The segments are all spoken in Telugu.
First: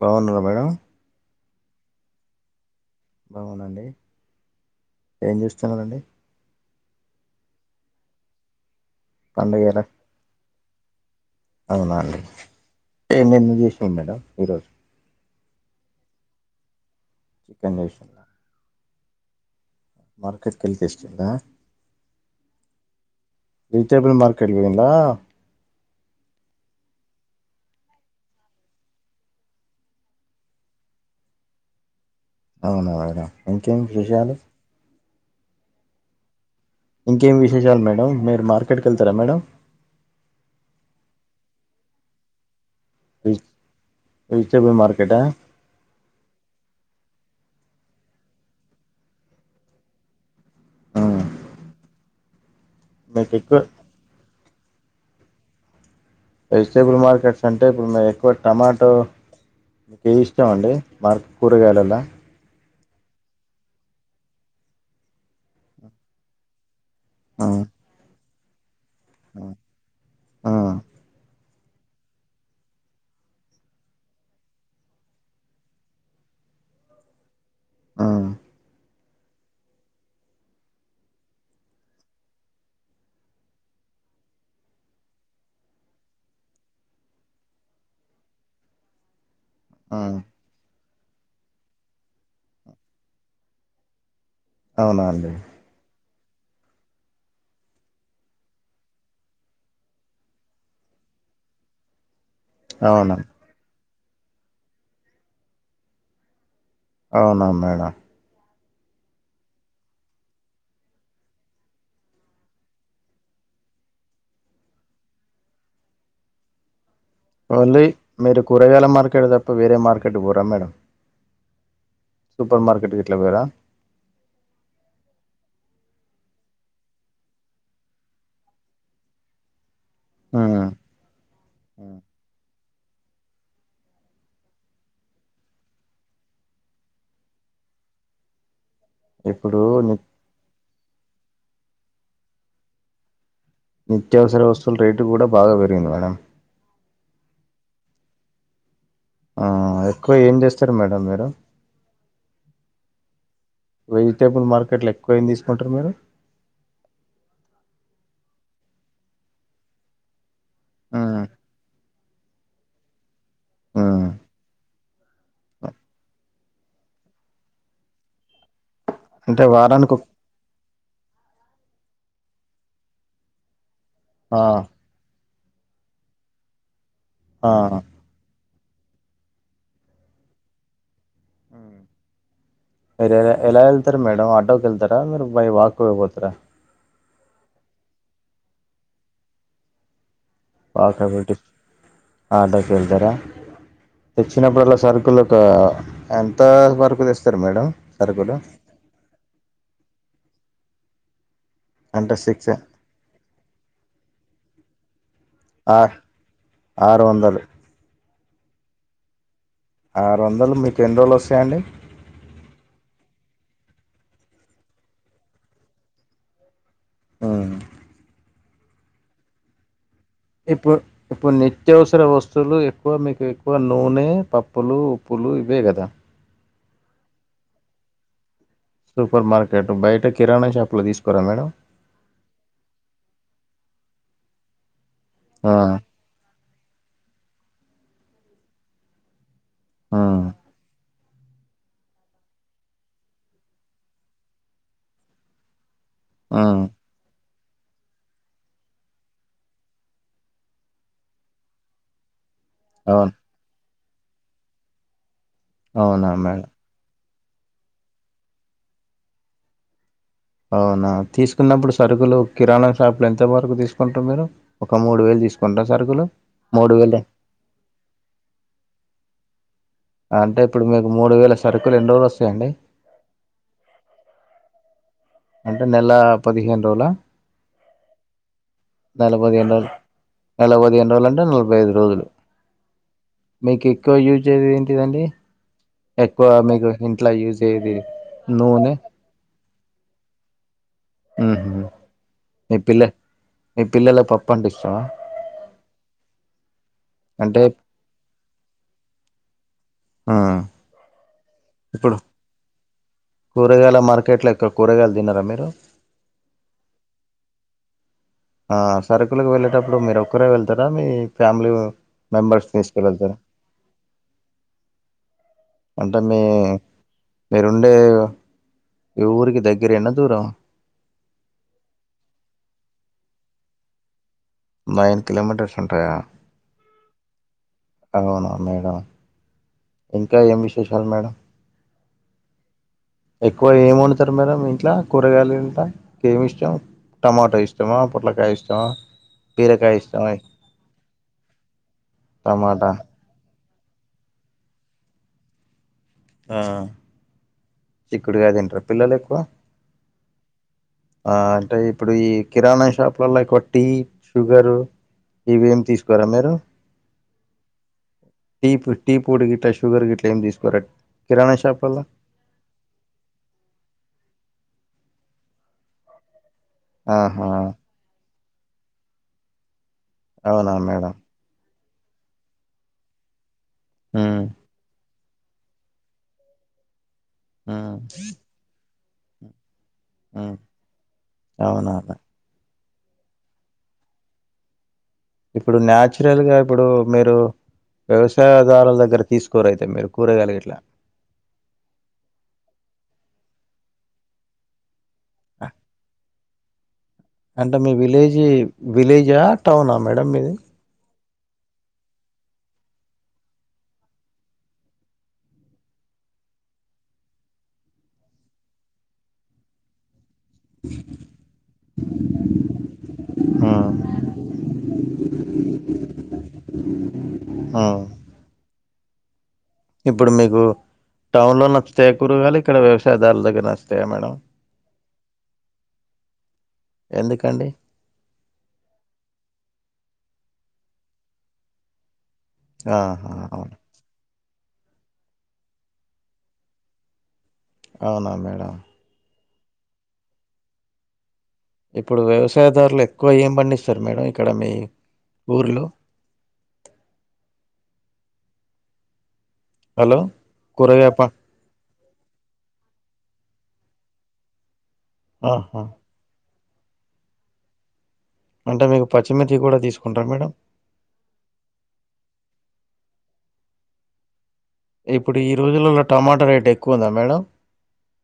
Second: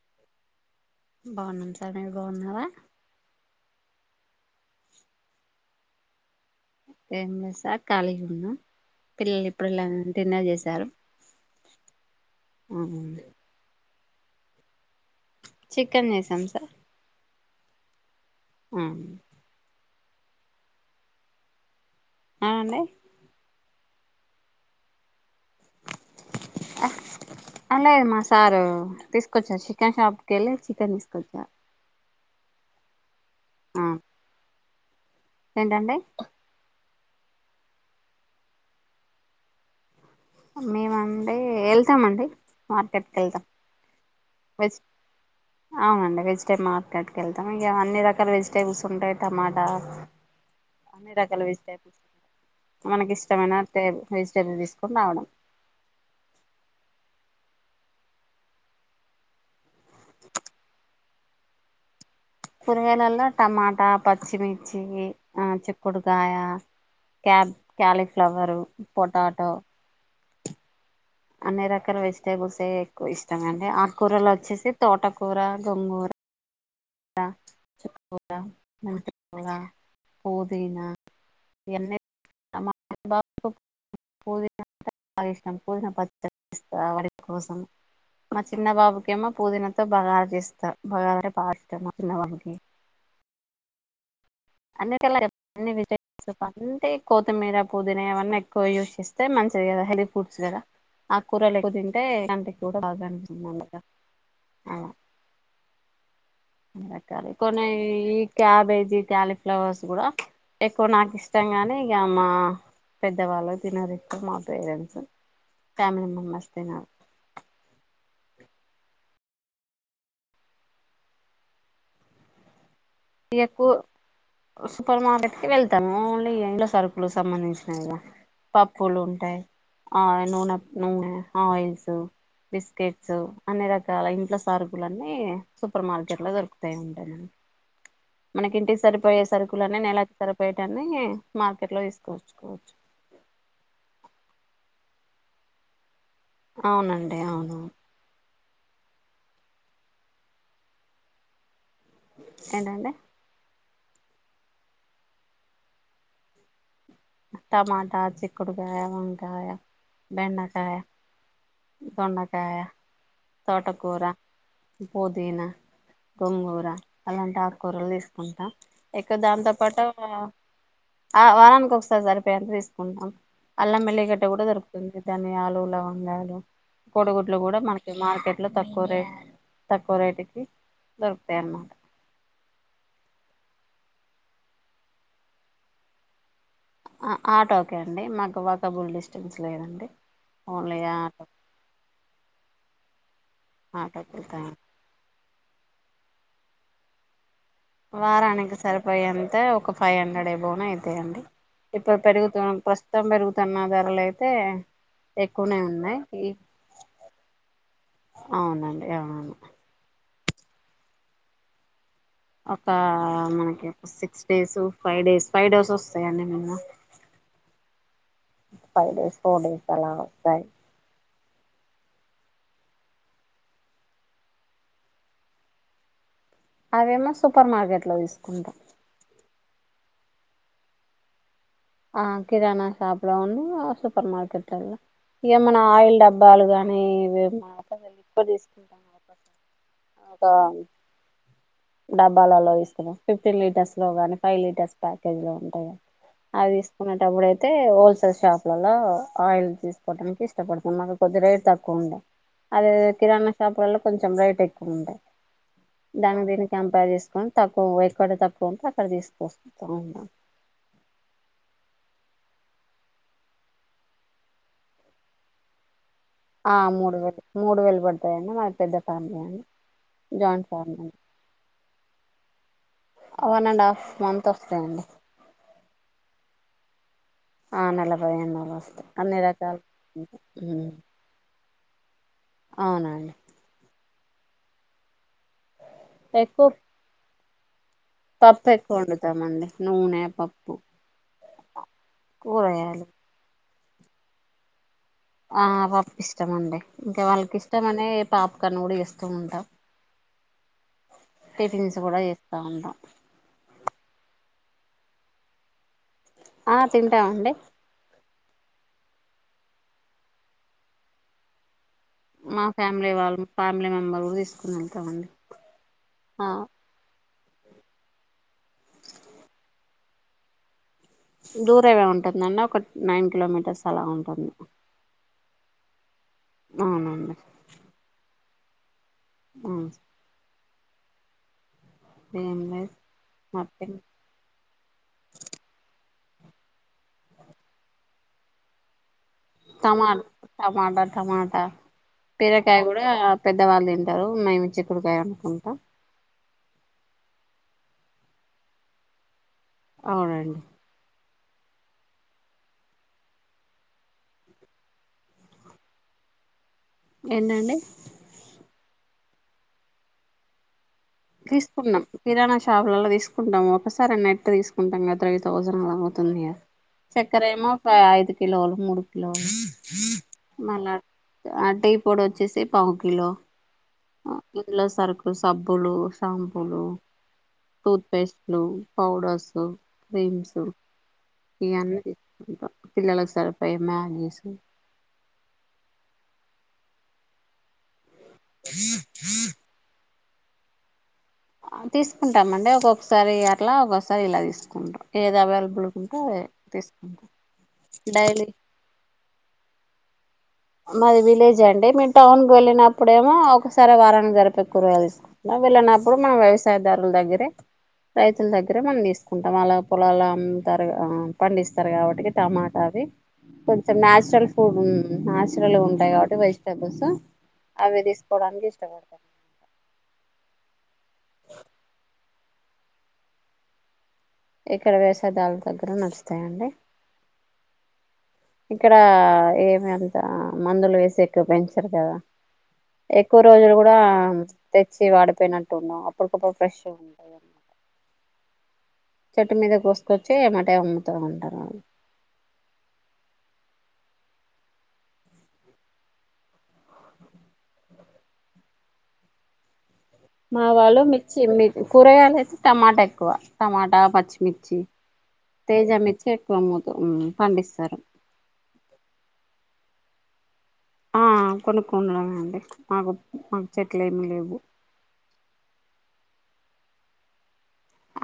బావున్నారా మేడం బావున్నాం సార్ మీరు బావున్నారా అవునండి ఏం చేస్తున్నారండి ఏం లేదు సార్ ఖాళీ గున్నా పిల్లలు పండుగ ఎలా ఇప్పుడులా డిన్నర్ చేశారు అవునా అండి ఏమేమి చేషినరు మేడం ఈరోజు చికెన్ చేసాం సార్ చికెన్ చేషిండ మ్ మార్కెట్ కెళ్ళి తెస్తుందా అవునండి వెజిటేబుల్ మార్కెట్ కెళ్ళిండా ఆఫ లేదు మా సారు తీసుకొచ్చారు చికెన్ షాప్కి వెళ్ళి చికెన్ తీసుకొచ్చారు అవున ఇంకేం విషయాలు ఏంటండి ఇంకేం విశేషాలు మేడం మీరు మార్కెట్కి వెళ్తార మేడం మేము అండి వెళ్తామండి మార్కెట్కి వెజ్ వెళ్తాం వెజిటేబుల్ వెజ్ మార్కెటా అవునండి వెజిటేబ మ ర్కెట్ కెళ్తాం ఇక అన్ని రకాల వెజిటేబుల్స్ ఉంటాయి టమాటా అన్ని ఉమ్. రకాల వెజిటేబుల్స్ మీకు ఎక్కువ మనకిష్టమైను వెజిటేబుల్ తీసుకుని రావడం వెజిటేబుల్ మార్కెట్స్ అంటే ఇప్పుడు ఎక్కువ టమాటో మీ ఇష్టం అండి మార్కు కూరగాయలలా కురగాయలలో టమాటా పచ్చిమిర్చి ఆ చిక్కుడుకాయ కబ్ క్యాలిఫ్లవరు పొటాటో అన్ని రకాల వెజిటేబుల్స్ ఎక్కువ ఇష్టం అండి ఆ కూరలు వచ్చేసి తోటకూర గొంగూర మంటకోళ పొదీనా ఎన్ని టమాటా పప్ పూల్ బాగిష్టం పూదన పస్త వాడి కోసం మా చిన్న బాబుకి ఏమో పూదినతో బగార్ చేస్త బగావర పా చిన్నవ అన్ని అవునా [unintelligible] అండి అన్ని తింటే సో అంటే కొత్తిమీర పొదీన ఏవన్నీ ఎక్కువ యూజ్ చేస్తే మంచిది కదా హెల్దీ ఫుడ్స్ కద ఆక్కూరల్ ఎక్కువ తింటే అవునా గా రకాాల అవునా కొన్ని మేడం ఈ క్యాబేజీ కాలిఫ్ ఫ్లవర్స్ కూడ ఎక్కువ నాకెష్టం గానీ ఇక మా పెద్దవాళ్ళు తినరు ఇప్పు మా పేరెంట్స్ ఫ్యామిలీ మెంబర్స్ తిన ఓన్లీ మీరు కూరగాయల మార్కెట్ తప్ప వేరే మార్కెట్ కూర మేడం సుపర్ మార్కట్ ఎక్కుసూపర్ మార్కెట్ కి వెళ్తు తముఇండ్ల సరుకులు సంబంధించినవి కద పప్పులు ఉంటాయి ఆ నూనె ఉమ్ నూనె ఆయిల్స్ బిస్ కెట్స్ అన్ని రకాల ఇంట్ల సరుకులన్నీ సూపర్ మార్కెట్ లో దొరుకుతా ఉంటా మనకి ఇంటికి సరిపోయే ఇప్పుడు సరుకులని ని నెలాకి సరిపోయేటన్ని మార్కెట్ లో తీసుకోవచ్చుకోవచ్చు నిత్యావసర వస్తువులు రేట్ కూడా బాగా పెరిగింది మేడం అవునండి అవును ఆ ఎక్కువ ఏం చేస్తారు మేడం మీరు ఎంట అంట వెజిటేబుల్ మార్కెట్లో ఎక్కువయింది తీసుకుంటారు మీరు టమాటా చిక్కుడుకాయయా వకాయా బెండకాయయా ఉమ్ దొండకాయ తోటకూర ఉమ్ పుదీనా గొంగూర అలాంటి ఆకూరలు తీసుకుంటాం ఎక్కువ అంటే దాంతో పాటు వారానికి ఒక ఆ వారానికి ఒకసారి సరిపో అంత తీసుకుంటాం అల్లం మెల్లిగట్ట ఆ కూడా దొరుకుతుంది ధనియాలు లవంగాలు కోడిగుడ్లు ఆ కూడా మనకి మార్కెట్ లో తక్కువ రే ట్ తక్కువ రేటుకి దొరుకుతాయి అన్నమాట మీరు ఎలా ఎలా వెళ్తారుా మేడం ఆటోకి వెళ్తారా మీరు బై వాక్ పోయిపోతారా ఆటో ఓకే అండి మాకు ఒకకబుల్ డిస్టెన్స్ లేదండి ఓన్లీ ఆ ఆటో కాబట్టి ఆడ్డకి వెళ్తార ఆటోకి వెళ్తాం తెచ్చినప్పుడల్లా సరుకులకు ఎంతా సరుకులు తెస్త వారానికి సరిపోయంత ఒక ఫైవ్ హండ్రెడ్ అయిబోన అయితాయంండి ఇప్పుడు అంటే పెరుగుతు సిక్స్ ప్రస్తుతం పెరుగుతున్న ధరలయితే ఎక్కువనే ఆ ఉన్నాయి ఈ ఆరు వందలు అవునండి అవును ఆరు వందలు మీకు ఎన్ని రోజులు వస్తాయండి ఒక మనకి six days, five days five days వస్తాయండి మినిమం మ్మ్ ఫైవ్ డేస్ ఫోర్ డేస్ ఎలా ఇప్పుడు ఇప్పుడు నిత్యవసర వస్తువులు ఎక్కువ మీకు ఎక్కువ నూనె, పప్పులు, ఉప్పులు ఇవే కదా అవేమో సూపర్ మార్కెట్ లో తీసుకుంటాం సూపర్ మార్కెట్ బయట కిరాణా షాపు లో తీసుకోరా మేడం ఆహ కిరాణాషాపు లోనూ సూపర్ మార్కెట్ ను ఆ ఏమన్నా ఆయిల్ డబ్బాలు గానీ [inaudible] ఎక్కు తీసుకుంటాం ఆ దా డబ్బాలలో ఇస్తాం ఫిఫ్టీన్ లీటర్స్ లో గానీ ఫైవ్ లీటర్స్ ప్యాకేజ్ లో ఉంటాయి ఆ అవేసుకున్నటప్పుడే అయితే హోల్సేల్ షాప్లలో ఆయిల్ తీసుకోవడానికి ఇష్టపడుతాం మనకు కొద్ది రేట్ తక్కువ ఉండే అదే అవును కిరాణా షాపు లో కొంచెం రీ ఎక్కువుండే అవునా మే [unintelligible] తీసుకొని పక్కకు పోయి ఎక్కడ తక్కువ ఉంటే అక్కడ తీసుకొసుకుంటామ్ అవునా తీసుకున్నప్పుడు సరుకులు కిరాణా షాపులు ఎంత వరకు తీసుకుంటారు మీరు ఒక మూడు వేలు తీసుకుంటార సరుకులు ఆ మూడు వేలు మూడు వేలు పడతాయిండి మా పెద్ద ఫ్యామిలీ అండి అంటే జాయింట్ ఇప్పుడు ఫ్యామిలీ మీకు అండి మూడు వేల సరుకులు ఎన్ని రోజులు వస్తాయండి వన్ అండ్ హాఫ్ మంత్ వస్తాయండి అంటే నెల పదిహేను రోజులా ఆ నలభై [inaudible] నెల అన్ని పదిహేను రోజులు రకాలు నెల పదిహేను రోజులు అంటే నలభై ఐదు రోజులు అవునండి మీకు ఎక్కువ యూజ్ అయేది ఏంటిదండి ఎక్కువ మీకు ఇంట్లో యూజ్ అయ్యేది పప్పు నూనె ఎక్కువ వండుతామండి నూనె, పప్పు మ్మ్ హ్మ్ కూరగాయలు మీ పిల్లలకు పప్పు అంటే ఇష్టామా ఆ పప్పు ఇష్టమండి ఇంకా వాళ్ళకి అంటే ఇష్టం అనే పాప్కార్న్ కూడా చేస్తూ ఉంటా ఆ టిఫిన్స్ ఇప్పుడు కూడా చేస్తా ఉంటా కూరగాయల మార్కెట్లో ఎక్కువ కూరగాయలు తినరా మీరు ఆ తింటామండి ఆ సరుకులకి వెళ్ళేటప్పుడు మీరు ఒక్కరే వెళ్తారా మీ ఫ్యామిలీ మా మెంబర్స్ ఫ్యామిలీ తీసుకెళ్తారా వాళ్ళ ఫ్యామిలీ మెంబర్ తీసుకుని వెళ్తామండి అంటే మీ మీరుండే ఈఊరికి దగ్గరేనా దూరమా దూరమే ఉంటది [unintelligible] ఒక నైన్ కిలోమీటర్స్ అలా ఉంటది నైన్ కిలోమీటర్స్ ఉంటాయా అవునండి అవునా మేడం ఉమ్ ఇంకా ఏం విశేషాలు మేడం ఏంలే ఎక్కువ ఏం వండుతారు మేడం మీ ఇంట్లో కూరగాయలు ఉంటే ఏమి ఇష్టం టమాటా ఇష్టమా పుట్లకాయ ఇష్టమా బీరకాయ టమా ఇష్టమా టమాటా టమాటా బీరకాయ టమాటా కూడా పెద్దవాళ్ళు ఇం ారు మేమి చిక్కుడుకాయ వండుకుంటాం ఆ చిక్కుడుకాయ తింటారు పిల్లలుకు అవునండి ఆ అంటే ఇప్పుడు ఈ కిరాణా షాపులలో ఎక్కువ టీ షుగరు ఇవేమి తీసుకోరా మీరు ఎందండి టీ టీ పొడి గిట్లా షుగర్ గిట్లా ఏం దీసుకోరా తీసుకున్నాం కిరాణషాప్ నెల్ల తీసుకుంటాము ఒకసారి నెట్ తీసుకుంటాం త్రీ థౌసండ్లా అవుతుంది. చక్కర ఆహా ఏమో ఐదు కిలోలు మూడు కిలోలు అవునా మళ్ళా మేడం ఆ టీ పొడి వచ్చేసి పావు కిలో ఉమ్ ఇంట్ల సరుకు సబ్బులు షాంపూలు ఉమ్ టూత్ పేస్ట్లు పౌడర్స్ ఉమ్ క్రీమ్స్ అవునా ఇయన్నీ మేడం. తీసుకుంటాం పిల్లలలకు సరిపోయ మ్యాగీసు ఇప్పుడు న్యాచురల్ గా ఇప్పుడు మీరు వ్యవసాయదారుల దగ్గర తీసుకోరైతే మీరు కూరగాయలుగిట్లా తీసుకుంటామండి ఒక్కొక్కసారి అట్లా ఒక్కొక్కసారి ఇలా తీసుకుంటాం ఏది అవైలబుల్గా ఉంటే అదే తీసుకు అంటే మీ విలేజీ విలేజా టౌనా మేడం మీది మాది విలేజ్ అండి మేము టౌన్ కు వెళ్ళినప్పుడేమో ఒకసారి వారానికి సరిపోయే కూరగాయలు తీసుకుంటాం వేళ్ళన ప్పుడు మనం వ్యవసాయదారుల దగ్గరే రైతుల దగ్గరే మనం తీసుకుంటాం అలా పొలాల ఉమ్ తరగా ఆ పండిస్తారు గాబట్టి టమాటా అవి ఉమ్ కొంచెం నాచురల్ ఫూ నాచు రలుగా ఉంటాయి గాబట్టి వెజిటబుల్స్ అవి ఉమ్ దీసుకోవడానికి ఇష్టపడ ఇప్పుడు మీకు టౌన్ లో నచ్చుతయా కూరగాయలు ఇక్కడ వ్యవసాయదారుల దగ్గర నచ్చుతాయా మేడం ఇక్కడ వ్యవసాయదారుల దగ్గర నచ్చుతాయండి. ఎందుకండి ఇక్కడ ఏమి అంత మందులు వేసి ఎక్కువ పెంచరు గదా ఆహా ఎక్కువ రోజులు అవును గూడా తెచ్చి వాడిపోయినట్టు ఉన్నావ్ అప్పటికప్పుడు ఫ్రెష్ ఉంటాయి అవునా మేడం చెట్టు మీద కొసుకొచ్చి ఏమ్మటే అమ్ముతా ఉంటారు. ఇప్పుడు వ్యవసాయదారులు ఎక్కువ ఏం పండిస్తారు మేడం ఇక్కడ మీ ఊర్లో హలో మా వాళ్ళు కూరగాయ ప మిర్చి కూరగాయలు అయితే టమాటా ఎక్కువ టమాటా పచ్చిమిర్చి ఆహా తేజమిర్చి ఎక్కువ అమ్ముతమ్ పండిస్తారు. అంటే మీకు పచ్చిమిర్చి గూడా తీసుకుంటారా మేడం ఆ కొనుకొనడమే అండి మాకు మాకు చెట్లు ఏమి లేవు. ఇప్పుడు ఈ రోజులలో టమాటా రేట్ ఎక్కువుందా మేడం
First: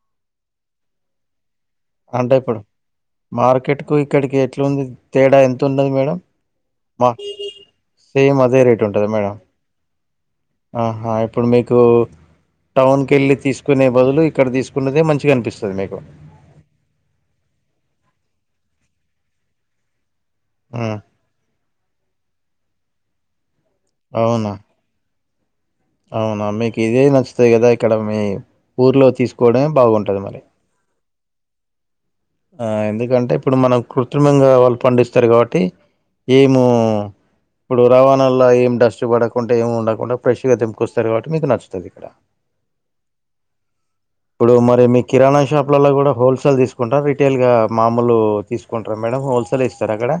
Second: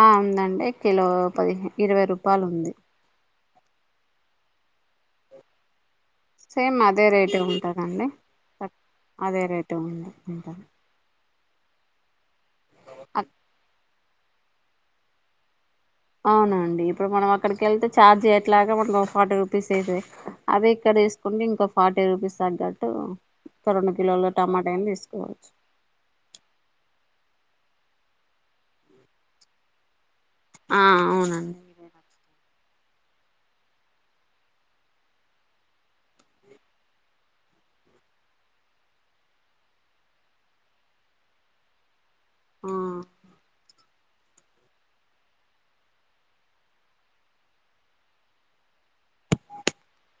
ఆ ఉందండి కిలో పదిహేను అంటే ఇప్పుడు మార్కెట్ కు ఇక్కడికి ఎట్లుంది తేడా ఎంత ఉన్నది మేడం సేమ్ అదే రేటు ఉంటదండి సేమ్ అదే రేట్ ఉంటదా మేడం అదే రేటు ఉంది ఉంటుంది ఆహా ఇప్పుడు మీకు టౌన్కి యెళ్ళి తీసుకునే బదులు ఇక్కడ తీసుకున్నదే మంచిగా అనిపిస్తది మీకు అవునండి ఇప్పుడు మనం అక్కడికి యెళ్తే ఛార్జ్ ఎట్లాగా మనం ఒక ఫార్టీ రూపీస్ అయితది అదే ఆ! ఇక్కడ తీసుకుంటే ఇంకో ఫార్టీ రూపీస్ తగ్గట్టు ఒక రెండు కిలోలు అవునా టమాటా అయినా తీసు కోవచ్చు అవునా మీకు ఇదే నచ్చుతాయి గదా ఇక్కడ మీ ఊర్లో తీసుకోవడమే బాగుంటది మరి ఆ అవునండి ఆ ఎందుకంటే ఇప్పుడు మన కృత్రిమంగా వాళ్ళు పండిస్తారు కాబట్టి ఏమో ఇప్పుడు రవాణాల్లో ఏం డస్ట్ పడకుండా ఏమి ఉండకుండా ఫ్రెష్ గా తెంపుకొస్తారు కాబట్టి మీకు నచ్చుతది ఇక్కడ ఉమ్ ఇప్పుడు మరి మీ కిరాణా షాప్లలో కూడా హోల్సేల్ తీసుకుంటారు రిటైయిల్ గా మామూలు తీసుకుంటార మేడం అడ హోల్సేలె ఇస్తాడ అక్కడ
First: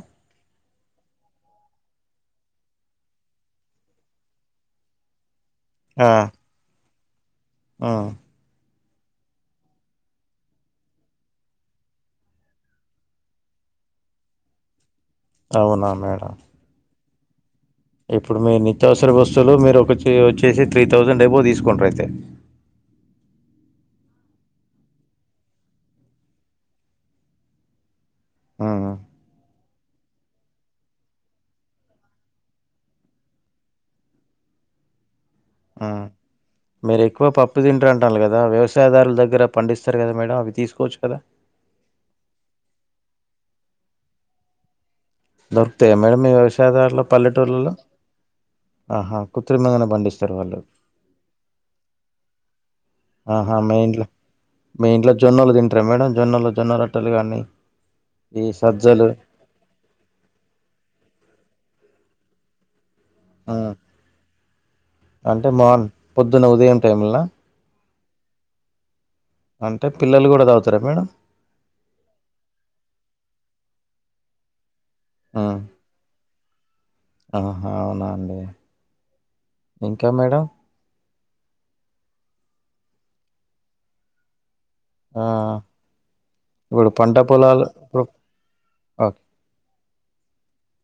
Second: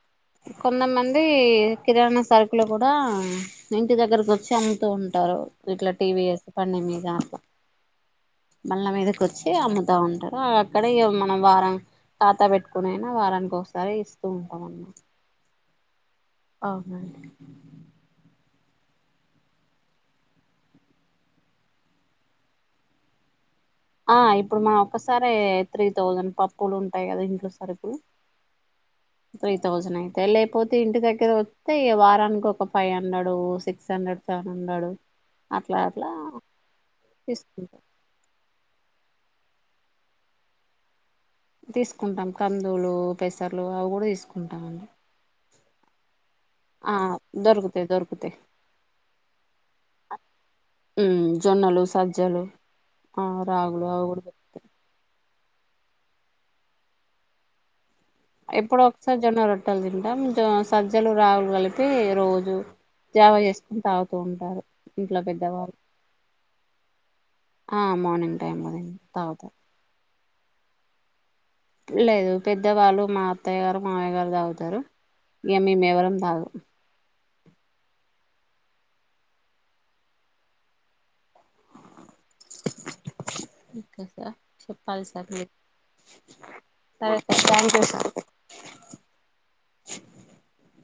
కొంతమంది కిరాణా సరుకులు కూడా ఇంటి దగ్గరకు వచ్చి అమ్ముతూ ఉంటారు. ఇట్లా ఆ టీవీఎస్ బండి మిద హ్మ్. బళ్ళ మీదకి వచ్చి అమ్ముతా ఉంటారు అక్కడ మనం వారం ఖాతా పెట్టుకు అనా వారానికి ఒకసారి ఇస్తూ ఉంటాం అన్న అవునా మేడ అవునాండి ఇప్పుడు మీ నిత్యావసర వస్తువులు మీరు ఒక వచ్చేసి త్రీ థౌజండ్ ఎబో తీసుకుంటారు అయితే ఆ ఇప్పుడు మనం ఒక్కసారే త్రీ థౌజండ్ పప్పులు ఉంటాయి కదా ఇంట్లో సరికు ఆహా థౌజండ్ అయితే లేకపోతే ఇంటి దగ్గర వస్తే వారానికి ఒక five hundred six hundred seven hundred hundred ఆ మీరు ఎక్కువ పప్పు తీసుకుంటాం తింటరు అంటల్లు కదా వ్యవస్ యరాదారులగ్గర పండిస్తారు కదా మేడం అవి తీస్కోచ్చు కదా తీసుకుంటాం కందులు పెసర్లు అవి కూడా తీసుకుంటామ అండి దొరుకుతాయా మేడం మీ వ్యవసాయదారులో పల్లెటూళ్లలో దొరుకుతాయి దొరుకుతాయి ఆహా క్రుత్రిమంగానే పండిస్తారు వాళ్ళు ఉమ్ జొన్నలు సజ్జలు ఆ ఆహా మీ రాగులు అవి ఇంట్లో కూడా దొరుకుతాయి. మీ ఇంట్లో జొన్నలు తింటారు మేడం జొన్నలో జొన్నలు రోట్టెలు కానీ ఈ ఎప్పుడొ సజ్జలు ఒకసారిజొన్న రొట్టెలు తింటాం జో సజ్జలు రాగులు కలిపి రోజు జావ ఆ, చేసుకోని తాగుతూ ఉంటారు ఇంట్లో అంటే పెద్దవాళ్ళు మార్న్ పొద్దున ఉదయం టైంలా ఆ మార్నింగ్ టైమ్లోనే తాగుత అంటే పిల్లలు కూడా తాగుతారా మేడం లేదు పెద్దవాళ్ళు మా అత్తయ్య గారు మావయ్య గారు తాగుతారు ఇక మేమేవరం తాగం అహా అవునా అండి ఇంకా మేడం ఇంక చెప్ప కాలి ఆ సర్ ఇప్పుడు పంట సరే సర్ పొలాలు థ్యాంక్యు ఇప్పుడు సార్ ఆ, [inaudible]